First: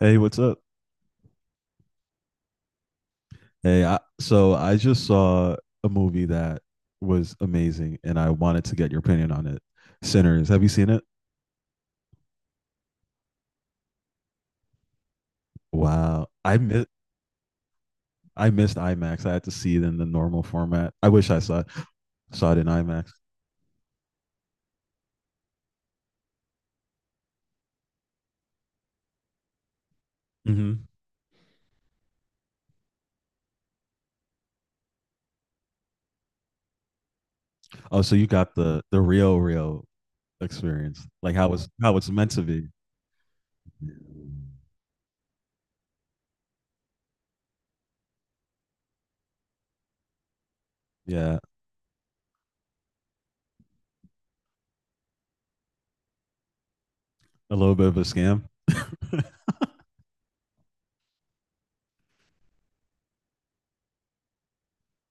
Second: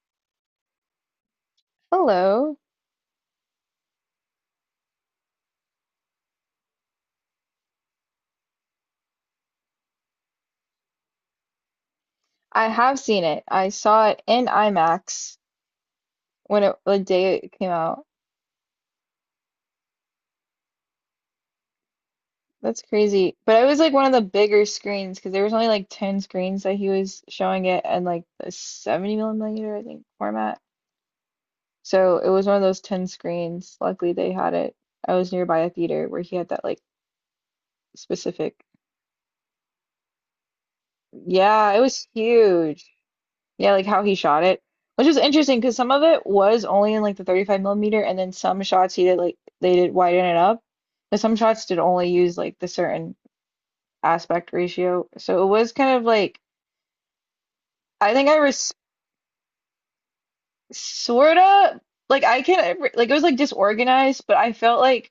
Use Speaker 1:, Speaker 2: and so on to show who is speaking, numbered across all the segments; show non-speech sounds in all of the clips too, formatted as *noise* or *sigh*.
Speaker 1: Hey, what's up?
Speaker 2: Hello.
Speaker 1: Hey, so I just saw a movie that was amazing, and I wanted to get your opinion on it. Sinners, have you seen it?
Speaker 2: I have seen it. I saw it in IMAX
Speaker 1: Wow,
Speaker 2: when it the day it came out.
Speaker 1: I missed IMAX. I had to see it in the normal format. I wish I saw it in
Speaker 2: That's
Speaker 1: IMAX.
Speaker 2: crazy. But it was like one of the bigger screens because there was only like 10 screens that he was showing it and like the 70 millimeter, I think, format.
Speaker 1: Hmm.
Speaker 2: So it was one of those 10 screens. Luckily they had it. I was nearby a theater where he had that like
Speaker 1: Oh, so you got
Speaker 2: specific.
Speaker 1: the real real experience, like how it's
Speaker 2: Yeah, it
Speaker 1: how
Speaker 2: was
Speaker 1: it's meant to be.
Speaker 2: huge. Yeah, like how he shot it, which was interesting because some of it was only in like the 35 millimeter, and then some shots he did like they did widen it up, but some
Speaker 1: Yeah,
Speaker 2: shots did only use like the certain aspect ratio. So it was kind of like
Speaker 1: a little bit of a
Speaker 2: I think I
Speaker 1: scam.
Speaker 2: was
Speaker 1: *laughs*
Speaker 2: sort of like I can like it was like disorganized, but I felt like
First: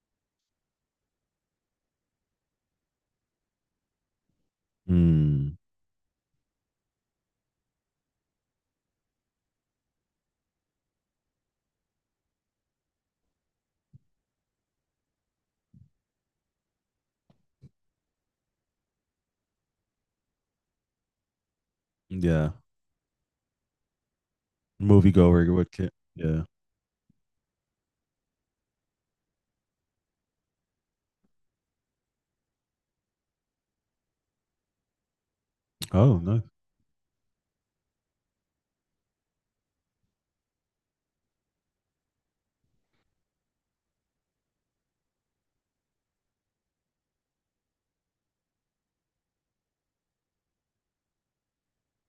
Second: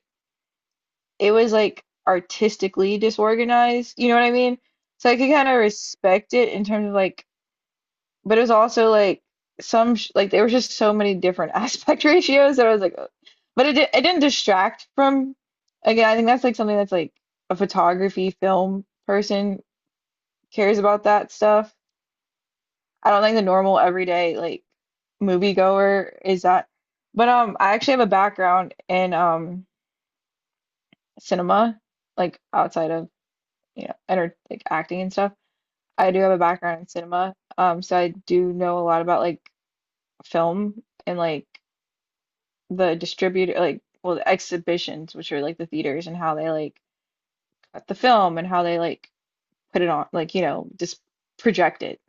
Speaker 2: it was like artistically disorganized. You know what I mean? So I could kind
Speaker 1: Mm,
Speaker 2: of respect it in terms of like but it was also like some sh like there was just so many different *laughs* aspect ratios that I was like, "Ugh," but it didn't distract from. Again, I think that's like something that's like a photography film person cares about that stuff.
Speaker 1: yeah,
Speaker 2: I don't think the normal everyday like
Speaker 1: moviegoer would.
Speaker 2: moviegoer is
Speaker 1: Yeah.
Speaker 2: that. But I actually have a background in cinema, like outside of enter like acting and stuff. I
Speaker 1: Oh
Speaker 2: do have a
Speaker 1: no.
Speaker 2: background in cinema, so I do know a lot about like film and like the distributor like well the exhibitions which are like the theaters and how they like cut the film and how they like put it on like just project it,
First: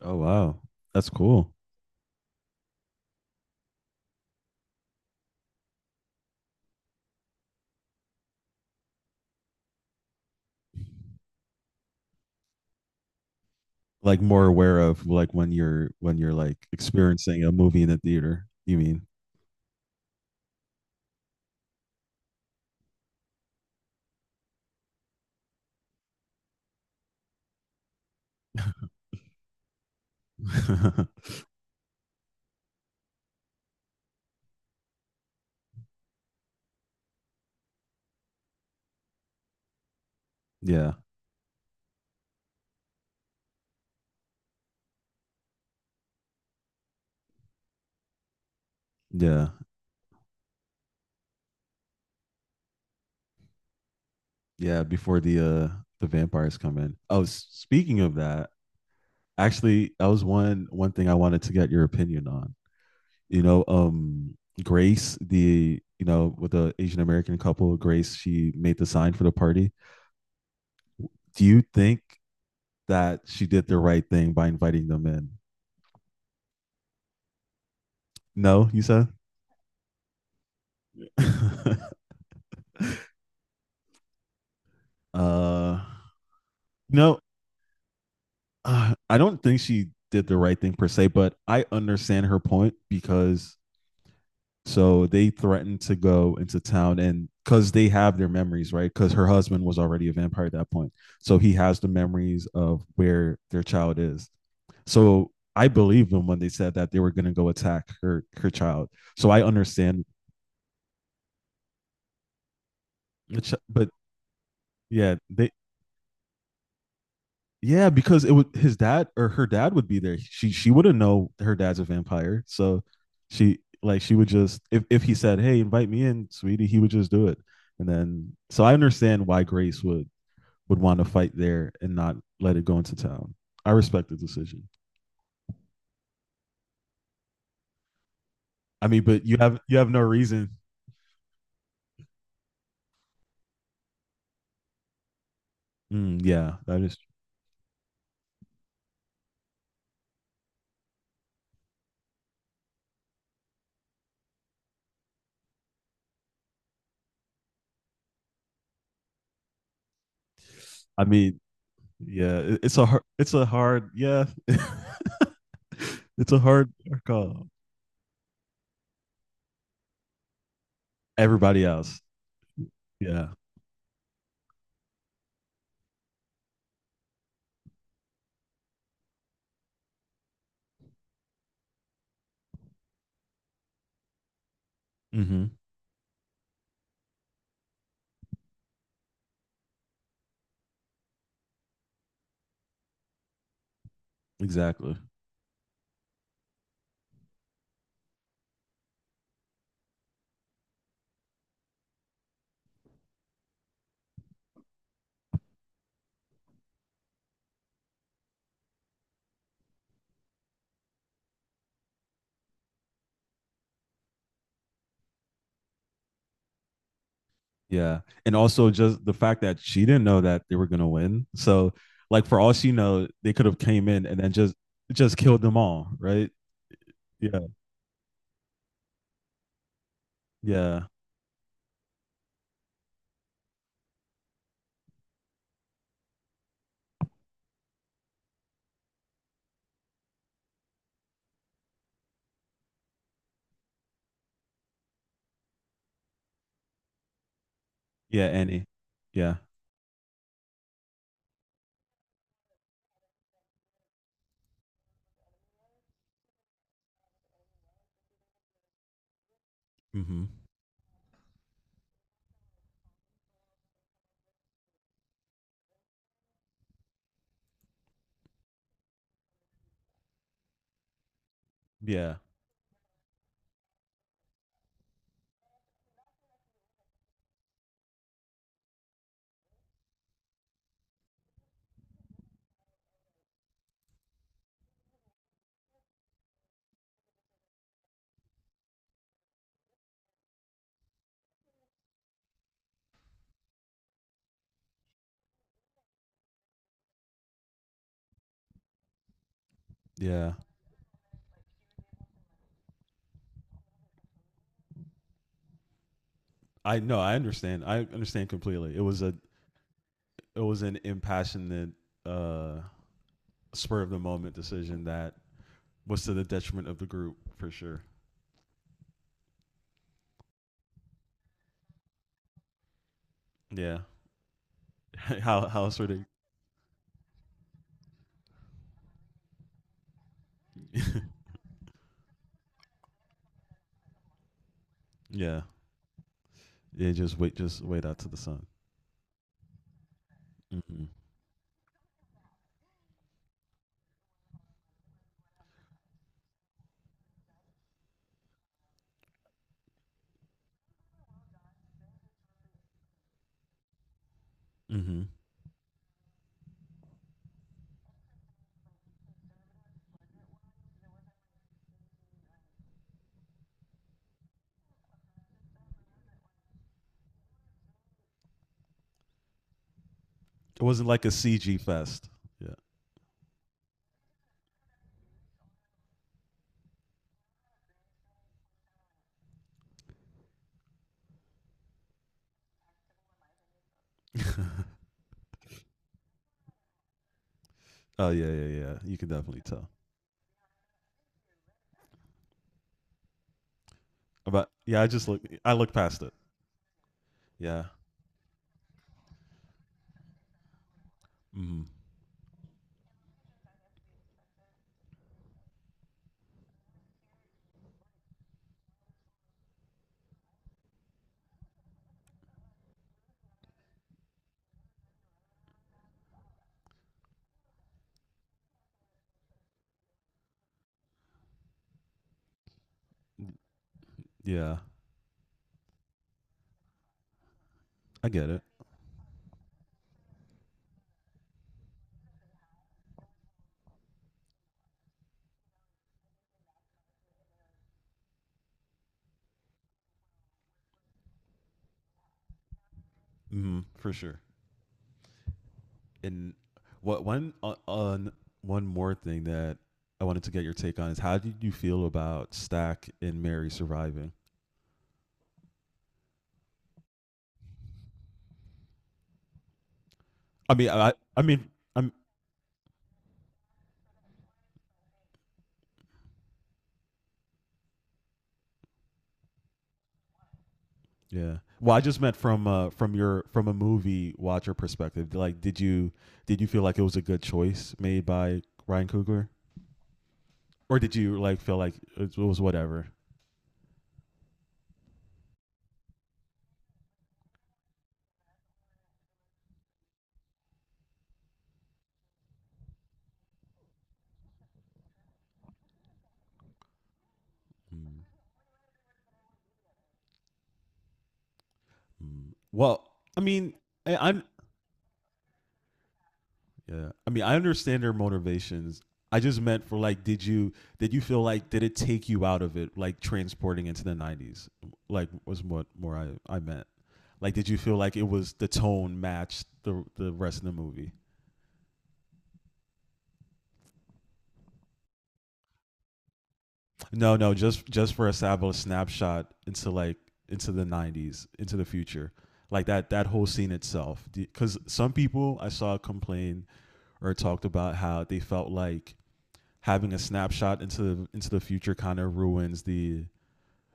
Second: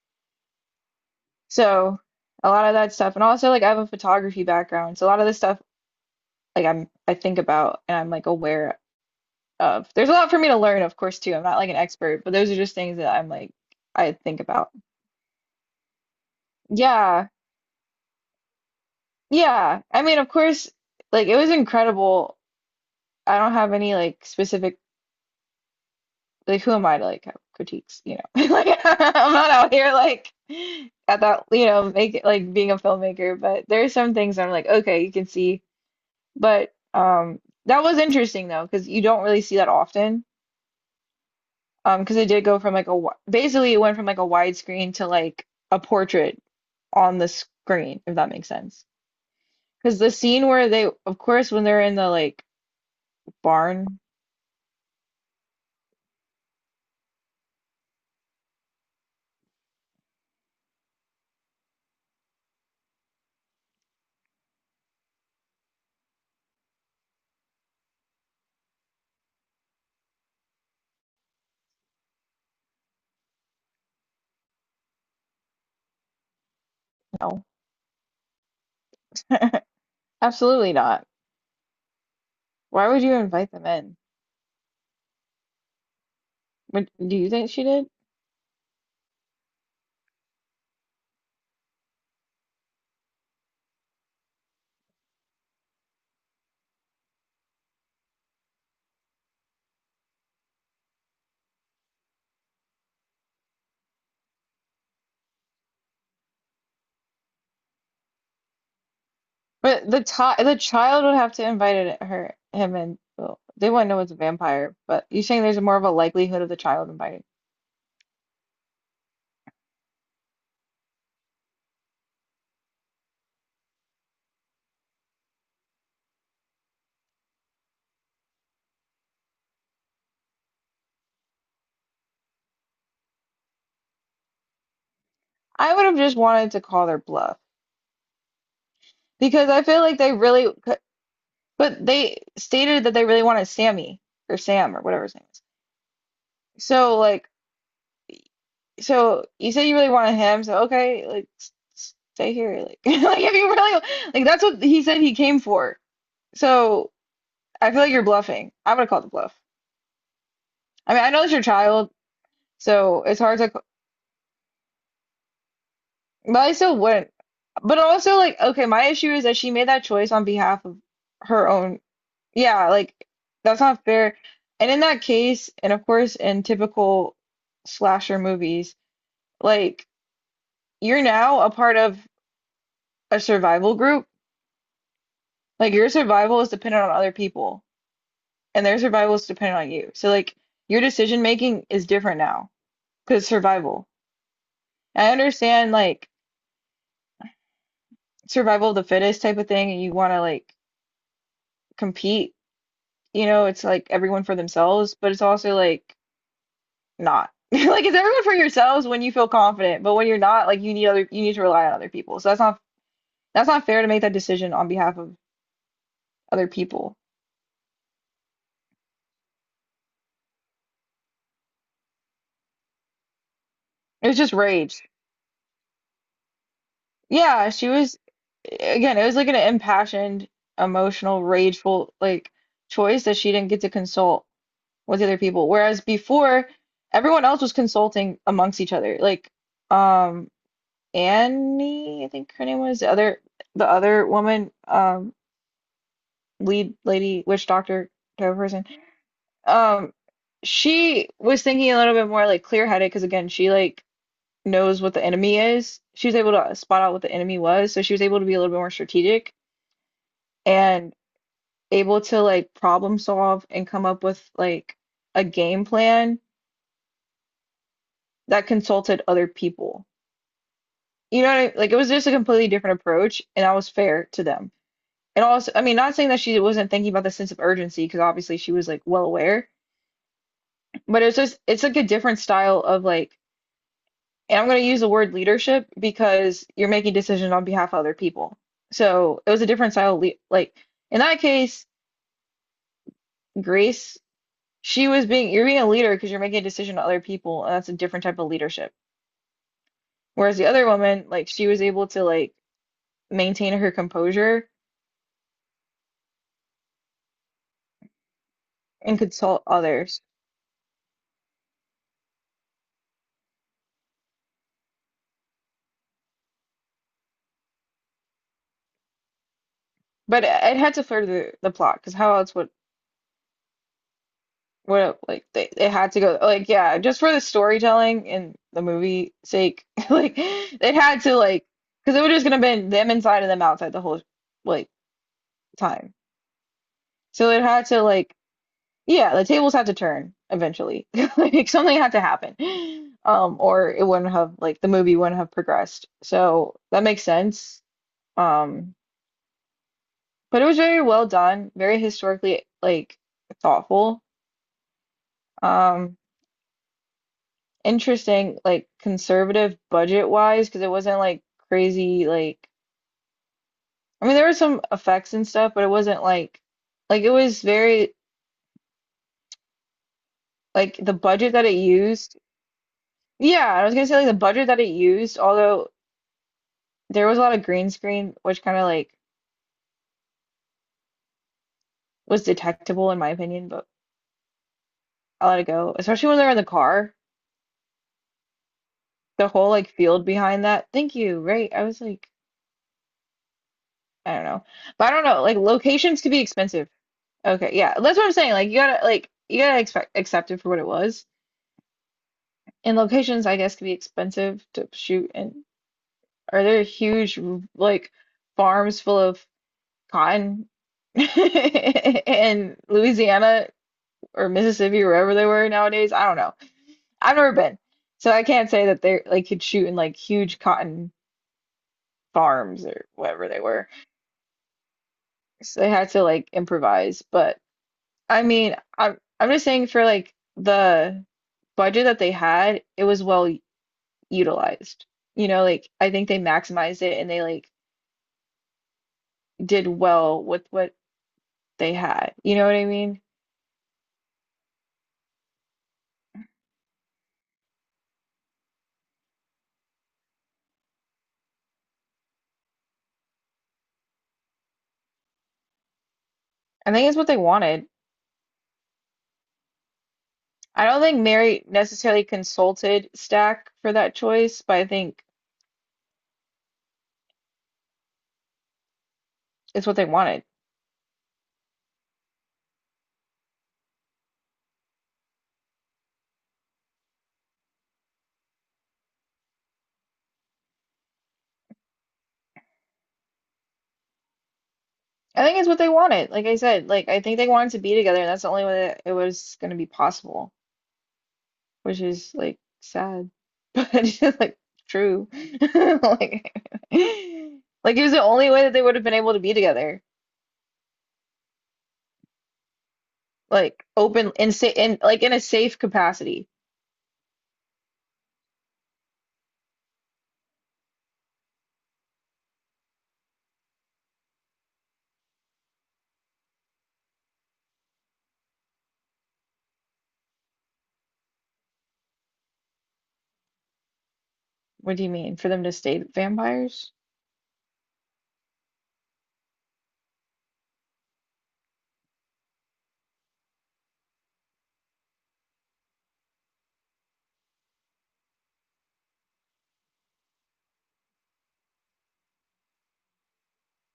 Speaker 1: Oh wow, that's cool.
Speaker 2: so a lot of that stuff, and also like I have a photography background, so a lot of this stuff like I think about and I'm like aware of there's a lot for me to learn of course too. I'm not like an expert, but those are just things that I'm like I
Speaker 1: Like
Speaker 2: think
Speaker 1: more
Speaker 2: about.
Speaker 1: aware of like when you're like
Speaker 2: yeah
Speaker 1: experiencing a movie in the theater, you mean?
Speaker 2: yeah I mean of course like it was incredible. I don't have any like specific like who am I to like have critiques, you know? *laughs* Like *laughs* I'm not out here like at
Speaker 1: *laughs*
Speaker 2: that, you know, make it like being a filmmaker, but there are some things I'm like, okay, you can see. But that was interesting though, because you don't really see that often.
Speaker 1: Yeah,
Speaker 2: Because it did go from like a basically it went from like a widescreen to like a portrait on the screen, if that makes sense.
Speaker 1: yeah,
Speaker 2: Because the scene where they, of course, when they're in the like barn,
Speaker 1: yeah, before the vampires come in. Oh, speaking of that, actually, that was one thing I wanted to get your opinion on. you know um Grace, the you know with the Asian American couple, Grace, she made the sign for the party. Do you think that she did the right thing by inviting them in?
Speaker 2: no,
Speaker 1: No, you said.
Speaker 2: absolutely not. Why would you invite them in?
Speaker 1: *laughs* uh
Speaker 2: Do
Speaker 1: no.
Speaker 2: you think she did?
Speaker 1: I don't think she did the right thing per se, but I understand her point because so they threatened to go into town, and because they have their memories, right? Because her husband was already a vampire at that point. So he has the memories of where their child is. So I believe them when they said that they were going to go attack her child. So I
Speaker 2: But
Speaker 1: understand,
Speaker 2: the child would have to invite it, her, him, and well, they
Speaker 1: but
Speaker 2: wouldn't know it's a vampire, but
Speaker 1: yeah,
Speaker 2: you're saying there's more of a likelihood of the child inviting.
Speaker 1: Because it would, his dad or her dad would be there. She wouldn't know her dad's a vampire, so she, like, she would just, if he said, "Hey, invite me in, sweetie," he would just do it. And then so I understand why Grace would want to fight there and not let it go into town. I respect the decision.
Speaker 2: I would have just wanted to call their bluff
Speaker 1: I mean, but you
Speaker 2: because
Speaker 1: have
Speaker 2: I
Speaker 1: you
Speaker 2: feel
Speaker 1: have
Speaker 2: like
Speaker 1: no
Speaker 2: they really
Speaker 1: reason.
Speaker 2: could, but they stated that they really wanted Sammy or Sam or whatever his name is.
Speaker 1: Mm, yeah, that is.
Speaker 2: So like so you say you really wanted him, so okay, like stay here like *laughs* like if you really like that's what he said he came for. So I feel like you're bluffing. I would have called the bluff. I
Speaker 1: I
Speaker 2: mean, I know it's
Speaker 1: mean,
Speaker 2: your child,
Speaker 1: yeah,
Speaker 2: so it's hard to.
Speaker 1: yeah, *laughs* it's
Speaker 2: But
Speaker 1: a
Speaker 2: I
Speaker 1: hard
Speaker 2: still wouldn't.
Speaker 1: call.
Speaker 2: But also, like, okay, my issue is that she made that choice on behalf of her
Speaker 1: Everybody
Speaker 2: own.
Speaker 1: else,
Speaker 2: Yeah, like,
Speaker 1: yeah.
Speaker 2: that's not fair. And in that case, and of course, in typical slasher movies, like, you're now a part of a survival group.
Speaker 1: Hmm.
Speaker 2: Like, your survival is dependent on other people, and their survival is dependent on you. So, like, your decision making is different now because survival.
Speaker 1: Exactly.
Speaker 2: I understand, like, survival of the fittest type of thing, and you want to, like, compete, you know, it's like everyone for themselves, but it's also like not. *laughs* Like it's everyone for yourselves when you feel confident, but when you're not, like you need to rely on other people. So that's not fair to make that decision on behalf of other people.
Speaker 1: Yeah. And also just the fact that she didn't know that they were gonna win. So like for all she know, they could have came in
Speaker 2: It was
Speaker 1: and then
Speaker 2: just
Speaker 1: just
Speaker 2: rage.
Speaker 1: just killed them all, right? Yeah.
Speaker 2: Yeah, she was again, it was like an impassioned,
Speaker 1: Yeah.
Speaker 2: emotional, rageful like choice that she didn't get to consult with the other people. Whereas before, everyone else was consulting amongst each other. Like um Annie, I think her name was, the other woman, lead lady, witch doctor
Speaker 1: Yeah,
Speaker 2: type of
Speaker 1: Annie.
Speaker 2: person.
Speaker 1: Yeah.
Speaker 2: Um, she was thinking a little bit more like clear-headed because again, she like knows what the enemy is. She was able to spot out what the enemy was, so she was able to be a little bit more strategic
Speaker 1: Mm-hmm.
Speaker 2: and able to like problem solve and come up with like a game plan that consulted other people. You know what I, like it was just a
Speaker 1: Yeah.
Speaker 2: completely different approach, and that was fair to them. And also, I mean, not saying that she wasn't thinking about the sense of urgency, because obviously she was like well aware, but it's just, it's like a different style of like, and I'm going to use the word leadership because you're making decisions on behalf of other people. So it was a different style. Le Like in that case, Grace, she was being, you're being a leader because you're making a decision on other people, and that's a different type of leadership.
Speaker 1: Yeah.
Speaker 2: Whereas the other woman, like she was able to like maintain her composure
Speaker 1: I know, I understand. I understand completely. It
Speaker 2: and
Speaker 1: was a
Speaker 2: consult others.
Speaker 1: it was an impassionate uh spur of the moment decision that was to the detriment of the group for sure.
Speaker 2: But it had to further the plot, because how else would
Speaker 1: Yeah.
Speaker 2: what
Speaker 1: *laughs*
Speaker 2: like
Speaker 1: how how
Speaker 2: they
Speaker 1: sort
Speaker 2: had to
Speaker 1: of.
Speaker 2: go like yeah just for the storytelling and the movie sake *laughs* like they had to
Speaker 1: *laughs*
Speaker 2: like because it would just gonna been them inside and them outside the whole like
Speaker 1: Yeah.
Speaker 2: time,
Speaker 1: Yeah, just
Speaker 2: so
Speaker 1: wait
Speaker 2: it
Speaker 1: just
Speaker 2: had to
Speaker 1: wait out to
Speaker 2: like
Speaker 1: the sun.
Speaker 2: yeah the tables had to turn
Speaker 1: Mm-hmm.
Speaker 2: eventually *laughs* like something had to happen. Or it wouldn't have like the movie wouldn't have progressed, so that makes sense. um but it was very well done, very historically like thoughtful.
Speaker 1: Mm-hmm.
Speaker 2: Um. Interesting, like conservative budget wise, because it wasn't like crazy, like I mean there were some effects and stuff, but it wasn't like it was very
Speaker 1: It
Speaker 2: like
Speaker 1: wasn't
Speaker 2: the
Speaker 1: like a
Speaker 2: budget that it
Speaker 1: CG fest.
Speaker 2: used.
Speaker 1: Yeah.
Speaker 2: Yeah, I was gonna say like the budget that it used, although there was a lot of green screen, which kind of like was detectable in my opinion, but I let it go. Especially when they're in the car,
Speaker 1: Oh yeah, yeah, yeah. You can
Speaker 2: the
Speaker 1: definitely
Speaker 2: whole
Speaker 1: tell.
Speaker 2: like field behind that. Thank you, right? I was like, I don't know,
Speaker 1: But yeah, I
Speaker 2: but I don't
Speaker 1: just look.
Speaker 2: know. Like
Speaker 1: I look
Speaker 2: locations
Speaker 1: past it.
Speaker 2: could be expensive. Okay,
Speaker 1: Yeah.
Speaker 2: yeah, that's what I'm saying. Like you gotta expect accept it for what it was.
Speaker 1: Mm.
Speaker 2: And locations, I guess, could be expensive to shoot. And are there huge like farms full of cotton *laughs* in Louisiana or Mississippi or wherever they were nowadays? I don't know. I've never been, so I can't say that they like could shoot in like huge cotton farms or whatever they were.
Speaker 1: Yeah.
Speaker 2: So they had to like improvise, but.
Speaker 1: I
Speaker 2: I
Speaker 1: get it.
Speaker 2: mean, I'm just saying for like the budget that they had, it was well utilized. You know, like I think they maximized it, and they like did well with what they had. You know what I mean?
Speaker 1: Mm. For sure. And what one on one more thing that I wanted to get your take on is how did you feel about Stack and Mary surviving?
Speaker 2: I think it's what they wanted.
Speaker 1: I
Speaker 2: I
Speaker 1: mean,
Speaker 2: don't think Mary
Speaker 1: I'm
Speaker 2: necessarily consulted Stack for that choice, but I think it's what they wanted.
Speaker 1: yeah. Well, I just meant from, from your from a movie watcher perspective. Like, did you feel like it was a good choice made by Ryan Coogler, or did you like feel like it was whatever?
Speaker 2: I think it's what they wanted. Like I said, like I think they wanted to be together, and that's the only way that it was going to be possible. Which is like sad, *laughs* but it's like true. *laughs* Like, like it was the only way that they would have been able to be together,
Speaker 1: Mm-hmm. Well, I mean,
Speaker 2: like
Speaker 1: I,
Speaker 2: open
Speaker 1: I'm
Speaker 2: and sa in like in a safe capacity.
Speaker 1: yeah. I mean, I understand their motivations. I just meant for, like, did you feel like did it take you out of it, like transporting into the '90s? Like, was what more I meant. Like, did you feel like it was the tone matched the rest of the movie?
Speaker 2: What do you mean, for them to stay vampires?
Speaker 1: No, no, just for a snapshot into, like, into the '90s, into the future, like that whole scene itself. Because some people I saw complain or talked about how they felt like having a snapshot into the future kind of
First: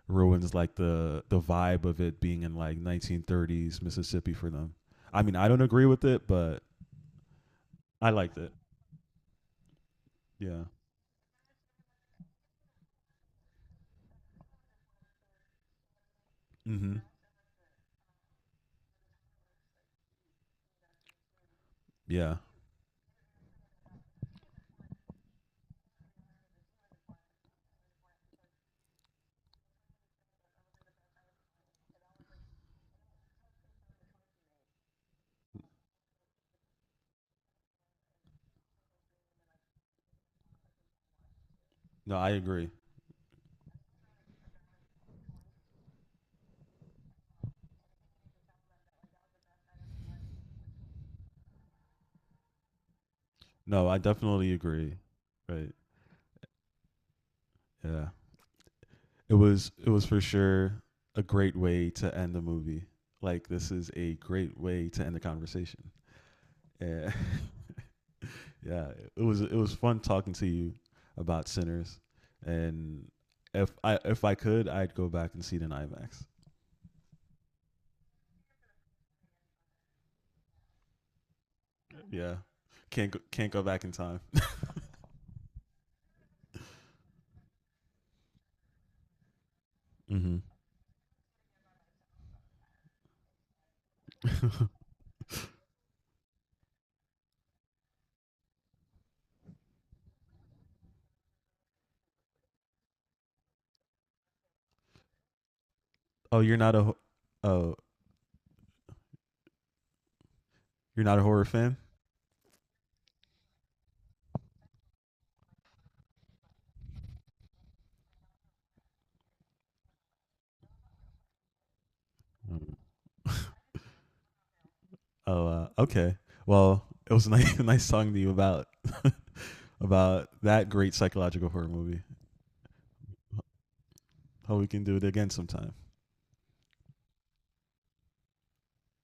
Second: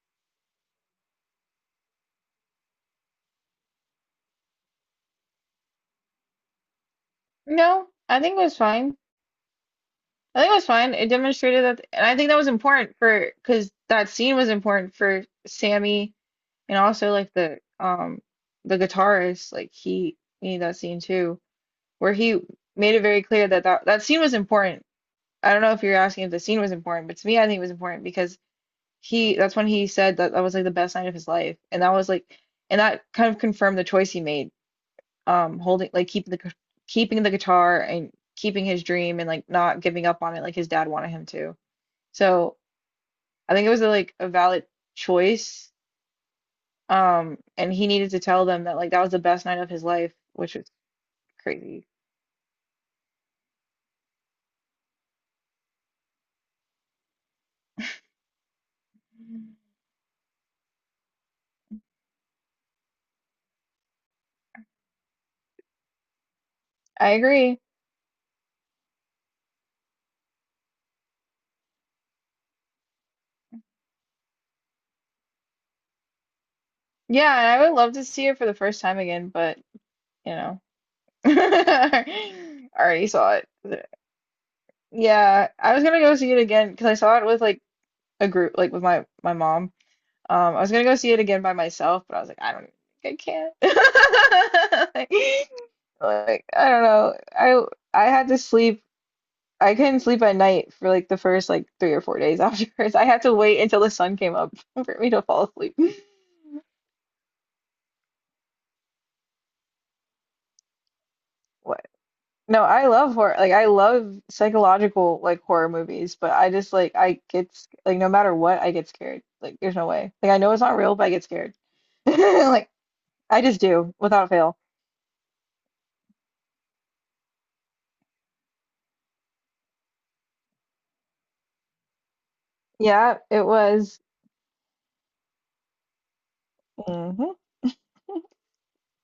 Speaker 1: ruins, like, the vibe of it being in like 1930s Mississippi for them. I mean, I don't agree with it, but
Speaker 2: No,
Speaker 1: I
Speaker 2: I
Speaker 1: liked
Speaker 2: think it
Speaker 1: it.
Speaker 2: was fine. I think it
Speaker 1: Yeah.
Speaker 2: was fine. It demonstrated that, and I think that was important for because that scene was important for Sammy and
Speaker 1: Mhm.
Speaker 2: also like the guitarist. Like he needed that scene too, where
Speaker 1: Yeah.
Speaker 2: he made it very clear that that scene was important. I don't know if you're asking if the scene was important, but to me, I think it was important because that's when he said that that was like the best night of his life. And that was like, and that kind of confirmed the choice he made, holding, like keeping keeping the guitar and keeping his dream and like not giving up on it like his dad wanted him to.
Speaker 1: No, I
Speaker 2: So
Speaker 1: agree.
Speaker 2: I think it was like a valid choice. And he needed to tell them that like that was the best night of his life, which was crazy.
Speaker 1: No, I definitely agree. Right. Yeah. It was for sure a great way to end the movie. Like this is a great way to end the conversation.
Speaker 2: I
Speaker 1: Yeah. *laughs*
Speaker 2: agree.
Speaker 1: Yeah, it was fun talking to you about Sinners, and if I could, I'd go back and see it in IMAX.
Speaker 2: Yeah, and I would love to see it for the first time again, but you know. *laughs* I
Speaker 1: Yeah,
Speaker 2: already saw it.
Speaker 1: can't go back in time.
Speaker 2: Yeah, I was gonna go see it again because I saw it with like a group, like with my mom.
Speaker 1: Mm-hmm.
Speaker 2: I was gonna go see it again by myself, but I was like, I don't, I can't. *laughs* Like, I don't know. I had to sleep. I couldn't sleep at night for like the first like 3 or 4 days *laughs* afterwards. I had to wait until the sun came up *laughs* for me to fall asleep.
Speaker 1: Oh, you're not a oh, you're not a horror fan.
Speaker 2: *laughs* No, I love horror. Like I love psychological like horror movies, but I just like I get like no matter what, I get scared. Like there's no way. Like I know it's not real, but I get scared. *laughs* Like I just do without fail.
Speaker 1: Oh, okay. Well, it was nice *laughs* nice talking to you about that great psychological horror movie.
Speaker 2: Yeah, it was.
Speaker 1: Hope we can do it again sometime.
Speaker 2: Mhm.